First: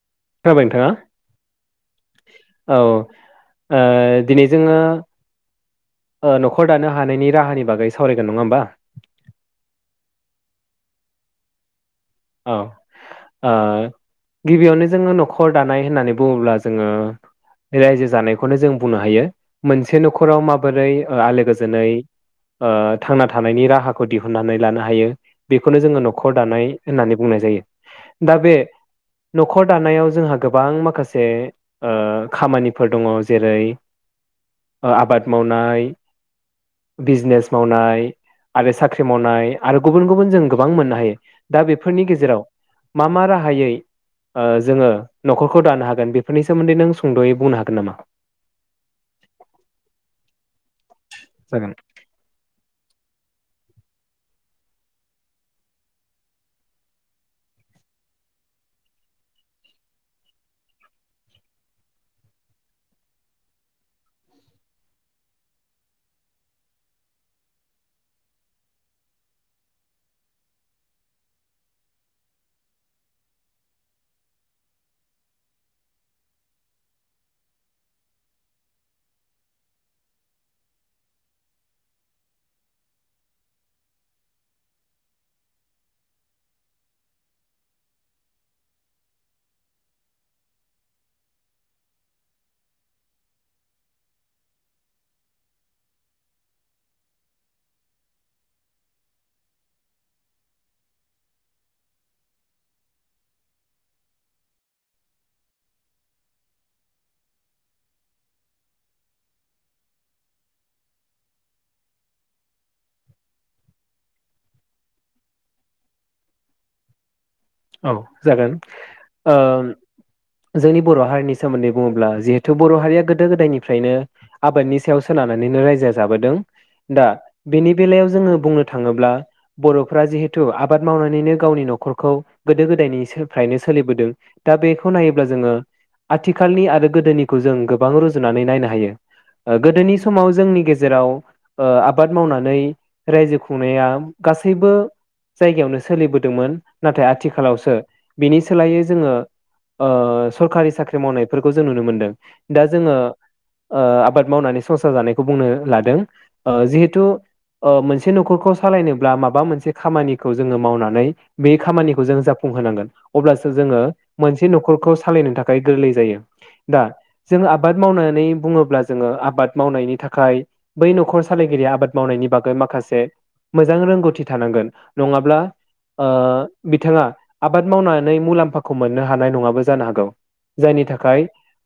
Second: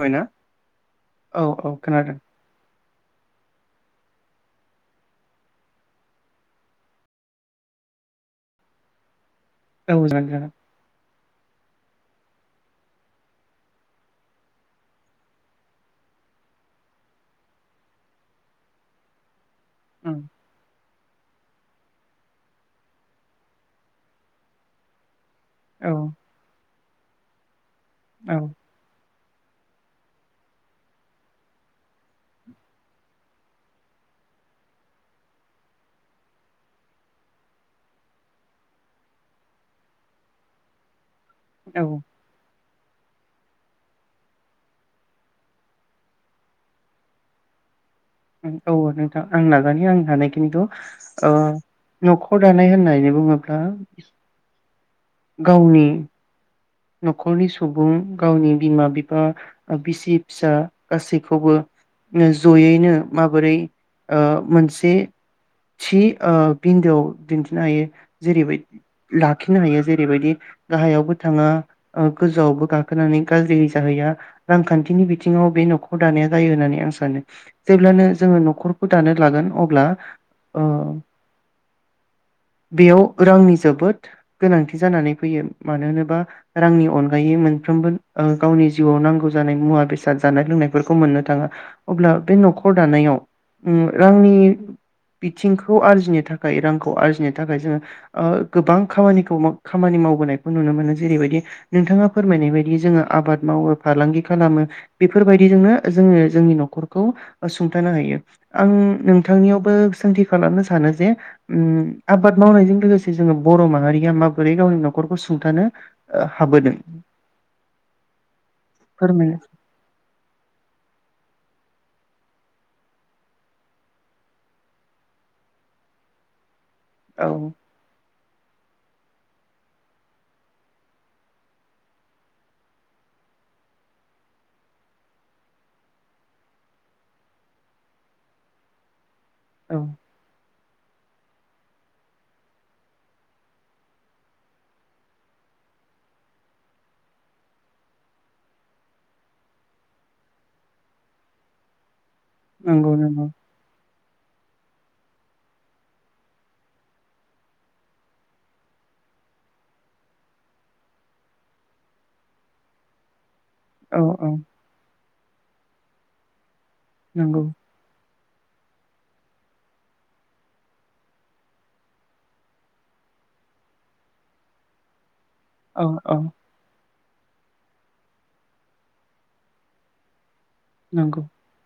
बायना जाबाय नोंथाङा औ औ खोनादों औ। ओ दिनै जोङो न'खर दानो हानायनि राहानि बागै सावरायगोन नङा होमबा? औ जां जागोन। औ ओ गिबियावनो जोङो न'खर दानाय होननानै बुङोब्ला जोङो रायजो जानायखौनो जों बुंनो हायो। मोनसे न'खराव माबोरै ओ आलो गोजोनै ओ थांना थानायनि राहाखौ दिहुननानै लानो हायो बेखोनो औ जोङो नखर दानाय होननानै बुंनाय जायो औ दा बे न'खर दानायाव जोंहा गोबां माखासे ओ खामानिफोर दङ जेरै ओ आबाद मावनाय बिजनेस मावनाय आरो साख्रि मावनाय आरो गुबुन गुबुन जों गोबां मोननो हायो। दा औ बेफोरनि गेजेराव मा मा राहायै ओ जोङो नखरखौ दानो हागोन बेफोरनि सोमोन्दै नों सुंदयै बुंनो हागोन नामा? उम औ नोंथां आं नाजानि आं हानाय खिनिखौ ओ जागोन नखर दानाय होननानै बुङोब्ला [inaudible] गावनि न'खरनि सुबुं गावनि बिमा बिफा ओ बिसि फिसा गासैखौबो नो जयैनो माबोरै ओ मोनसे थि ओ बिन्दोआव दिन्थिनो हायो जेरैबाय लाखिनो हायो जेरैबादि गाहायावबो थाङा ओ गोजौआवबो गाखोनानै गाज्रि जाहैया रांखान्थिनि बिथिङाव बे नखर दानाया जायो होननानै आं सानो जेब्लानो जोङो नखरखौ दानो लागोन अब्ला ओ रांनि अनगायै मोनफ्रोमबो ओ गावनि जिउआव नांगौ जानाय मुवा बेसाद जानाय लोंनायफोरखौ मोननो थाङा अब्ला बे नखर दानायाव उम रांनि बिथिंखौ आरजिनो थाखाय रांखौ आरजिनो थाखाय जोङो ओ गोबां खामानिखौ खामानि मावबोनायखौ नुनो मोनो जेरैबादि नोंथाङा फोरमायनाय बायदि जोङो आबाद मावो फालांगि खालामो बेफोरबायदिजोंनो जोङो जोंनि नखरखौ सुंथानो हायो आं नोंथांनियावबो सोंथि खालामनो सानो जे उम आबाद मावनायजों लोगोसे जोङो बर माहारिया गावनि नखरखौ माबोरै सुंथानो ओ हाबोदों औ जागोन ओ फोरमायनो जोंनि बर हारिनि सोमोन्दै बुङोब्ला जिहेथु बर हारिया गोदो गोदायनिफ्रायनो आबादनि सायाव सोनारनानैनो रायजो जाबोदों। दा औ बेनि बेलायाव जोङो बुंनो थाङोब्ला बरफोरा जिहेथु आबाद मावनानैनो गावनि नखरखौ गोदो गोदायनिसोफ्रायनो सोलिबोदों दा बेखौ नायोब्ला जोङो आथिखालनि आरो गोदोनिखौ जों गोबां रुजुनानै नायनो हायो। ओ औ गोदोनि समाव जोंनि गेजे जेराव ओ आबाद मावनानै रायजो खुंनाया गासैबो जायगायावनो सोलिबोदोंमोन नाथाय आथि खालावसो बिनि सोलायै जोङो ओ सरखारि साख्रि मावनायफोरखौ जों नुनो मोनदों। दा नंगौ जोङो नंगौ ओ बाद मावनानै संसार जानायखौ बुंनो लादों ओ जिहेथु ओ मोनसे नखरखौ सालायनोब्ला माबा मोनसे खामानिखौ जोङो मावनानै बे खामानि जों जाफुंहोनांगोन अब्लासो जोङो औ औ मोनसे नखरखौ सालायनो थाखाय गोरलै जायो। दा नंगौ जों आबाद मावनानै बुङोब्ला जोङो आबाद मावनायनि थाखाय बै नखर सालायगिरिया आबाद मावनायनि बागै माखासे मोजां रोंगौथि थानांगोन नङा ब्ला औ ओ औ बिथाङा आबाद मावनानै मुलाम्फाखौ मोननो हानाय नङाबो जानो हागौ जायनि थाखाय नंगौ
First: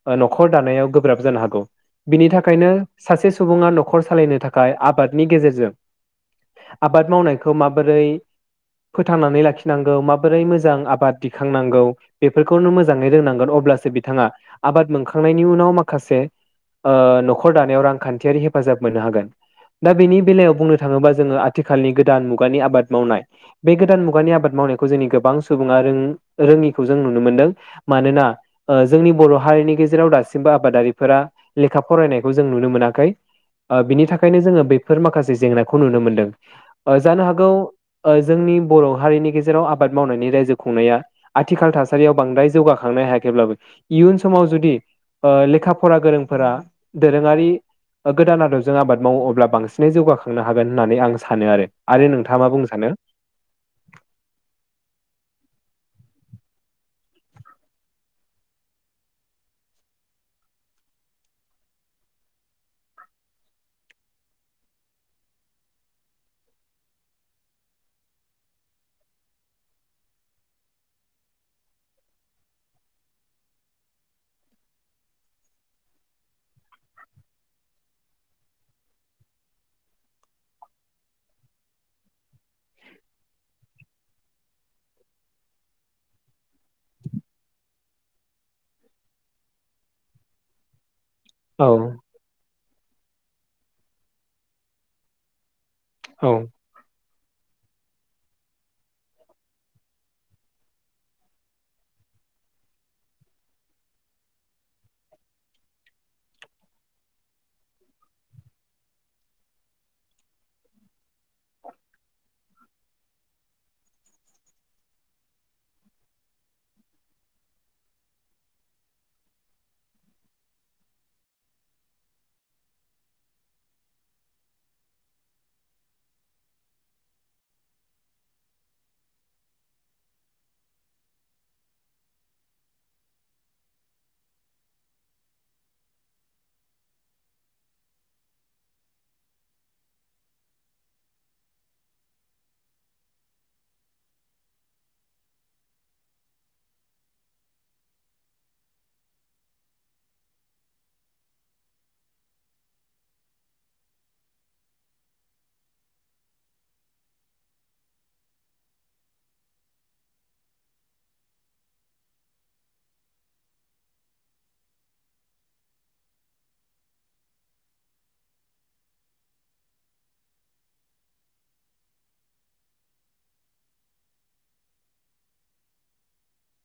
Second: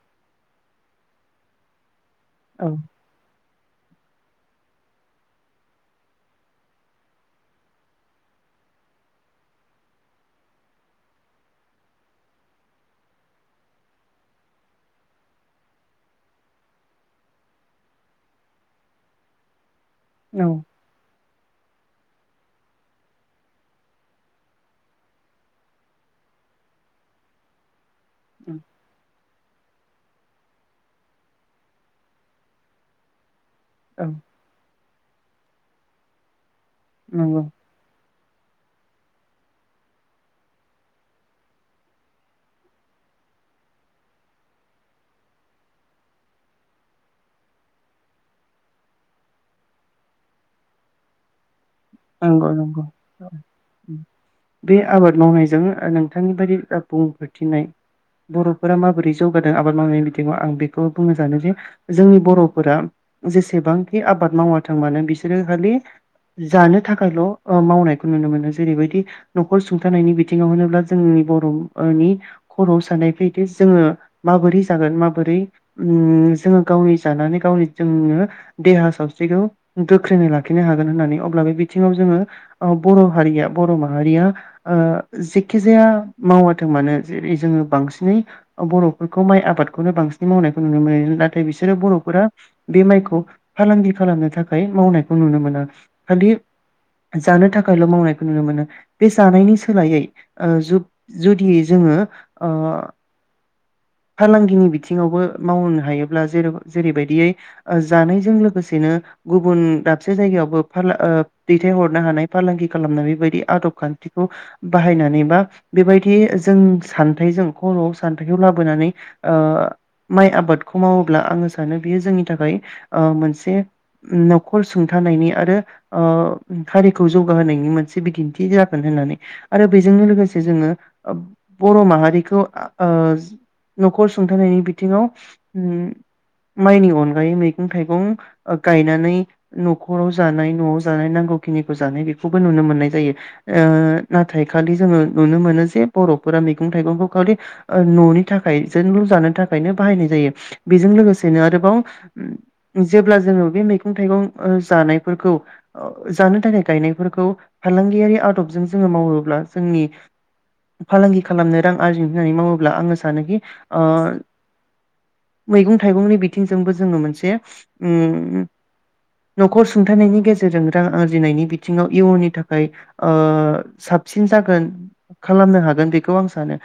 ओ न'खर दानायाव गोब्राब जानो हागौ। बिनि औ थाखायनो सासे सु सुबुङा न'खर सालायनो थाखाय आबादनि गेजेरजों आबाद मावनायखौ माबोरै फोथांनानै लाखि नांगौ माबोरै मोजां आबाद दिखांनांगौ बेफोरखौनो मोजाङैनो रोंनांगोन अब्लासो बिथाङा आबाद मोनखांनायनि उनाव माखासे ओ न'खर दानायाव रांखान्थियारि हेफाजाब मोननो हागोन। दा बेनि औ बेलायाव बुंनो थाङोबा जोङो आ आथिखालनि गोदान मुगानि आबाद मावनाय बे गोदान मुगानि आबाद मावनायखौ जोंनि गोबां सुबुङा रों-रोङिखौ जों नुनो मोनदों। मानोना ओ जोंनि बर' हारिनि गेजेराव दासिमबो आबादारिफोरा लेखा फरायनायखौ जों नुनो मोनाखै। ओ बिनि औ थाखायनो जोङो बे बेफोर माखासे जेंनाखौ नुनो मोनदों। ओ जानो नंगौ हागौ। ओ जोंनि बर' हारिनि गेजे जेराव आबाद मावनायनि रायजो खुंनाया आथिखाल थासारियाव बांद्राय जौगाखांनो हायाखैब्लाबो इयुन समाव जुदि ओ लेखा फरा गोरोंफोरा दोरोङारि ओ गोदान आदबजों आबाद मावो अब्ला बांसिनै जौगाखांनो हागोन होननानै आं सानो आरो। आरो नोंथाङा मा नंगौ बुंनो नंगौ सानो? बे आबाद मावनायजों नोंथांनि बायदि जा बुंफोरथिनाय बर'फोरा माबोरै जौगादों आबाद मावनायनि बिथिङाव आं बेखौ बुंनो सानो जे जोंनि बर'फोरा जेसेबांखि आबाद मावाथों मानो बिसोरो खालि जानो थाखायल' मावनायखौ नुनो मोनो जेरैबायदि न'खर सुंथानायनि बिथिङाव होनोब्ला जोंनि बर'ओनि खर'आव साननाय फैयोदि जोङो माबोरै जागोन माबोरै उम जोङो गावनि जानानै गावनि जोंनो देहा सावस्रिखौ गोख्रोंङै लाखिनो हागोन होननानै अब्ला बेबादि बिथिङाव जोङो बर' हारिया बर' माहारिया ओ जेखि जाया मावाथों मानो जेरै जोङो बांसिनै बर'फोरखौ माइ आबादखौनो बांसिनै मावनायखौ नुनो मोनो नाथाय औ बिसोरो बर'फोरा बे माइखौ फालांगि खालामनो थाखाय मावनायखौ नुनो मोना। औ खालि जानो थाखायल' मावनायखौ नुनो मोनो बे जानायनि सोलायै ओ जु-जुदि जोङो ओ फालांगिनि बिथिङावबो मावनो हायोब्ला जेर-जेरैबायदियै जानायजों लोगोसेनो गुबुन दाबसे जायगायावबो फाला ओ दैथायहरनो हानाय फालांगि खालामनाय बेबायदि आदब खान्थिखौ बाहायनानै मा बेबायदि जों सान्थाइजों खर'आव सान्थायाइखौ लाबोनानै ओ माइ आबादखौ मावोब्ला आङो सानो बेयो जोंनि थाखाय ओ मोनसे उम न'खर सुंथानायनि आरो ओ हारिखौ जौगाहोनायनि मोनसे बिदिन्थि जागोन होननानै आरो बेजोंनो लोगोसे जोङो बर' माहारिखौ आ ओ न'खर सुंथानायनि बिथिङाव उम माइनि अनगायै मैगं थाइगं ओ गायनानै न'खराव जानाय न'आव जानाय नांगौ खिनिखौ जानाय बेखौबो नुनो मोननाय जायो ओ नाथाय खालि जोङो नुनो मोनो जे बर'फोरा मैगं थाइगंखौ खालि ओ न'नि थाखाय [unintelligible] जानो थाखायनो बाहायनाय जायो बेजों लोगोसेनो आरोबाव जेब्ला जोङो बे मैगं थाइगं ओ जानायफोरखौ अ जानो थाखाय गायनायफोरखौ फालांगियारि आदबजों जोङो मावोब्ला जोंनि फालांगि खालामनो रां आरजि होननानै मावोब्ला आङो सानोखि ओ मैगं थाइगंनि बिथिंजोंबो जोङो मोनसे उम न'खर सुंथनायनि गेजेर गेरजों नोंथाङा आरजिनायनि बिथिङाव इयुननि थाखाय ओ साबसिन जागोन खालामनो हागोन बेखौ आं सानो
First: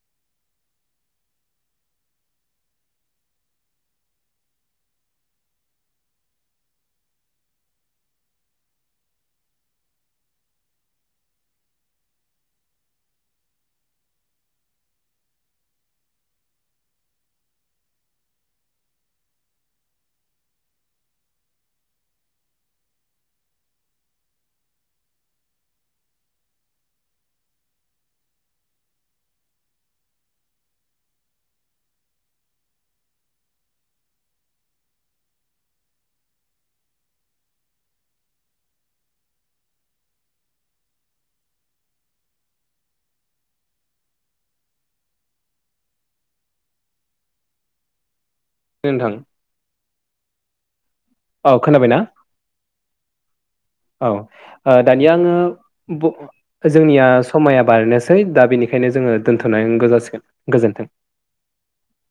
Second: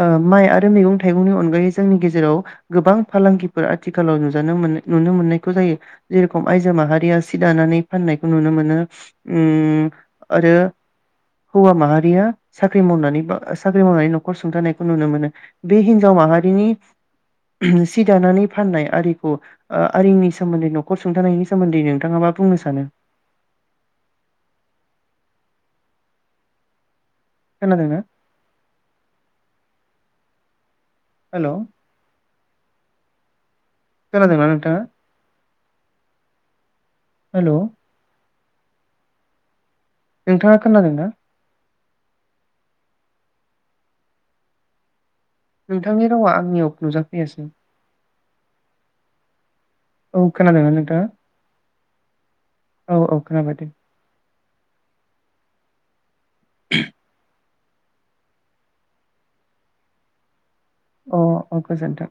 ओ माइ आरो मैगं थाइगंनि अनगायै जोंनि गेजेराव गोबां फालांगिफोर आथिखालाव नुजानो मोनाय-नुनो मोननायखौ जायो जेरेखम आइजो माहारिया सि दानानै फाननायखौ नुनो मोनो उम आरो हौवा माहारिया साख्रि मावनानै बा साख्रि मावनानै न'खर सुंथानायखौ नुनो मोनो बे हिनजाव माहारिनि सि दानानै फाननाय आरिखौ ओ आरिनि सोमोन्दै नखर सुंथानायनि सोमोन्दै नोंथाङा मा बुंनो सा सानो? खोनादों ना? हेल'। खोनादों ना नोंथांनि? हेल' नोंथाङा खोनादोंना? नोंथांनि रावा आंनियाव नुजाफैयासै। नोंथां। औ खोनादोंना नोंथांआ? औ खोनाबायना औ खोनाबाय दे औ ओ दानिया आङो। बु ओजोंनियास समाया बारनोसै दा बेनिखायनो जोङो दोनथ'नांगौ जासिगोन। गोजोन्थों अ अ गोजोनथों।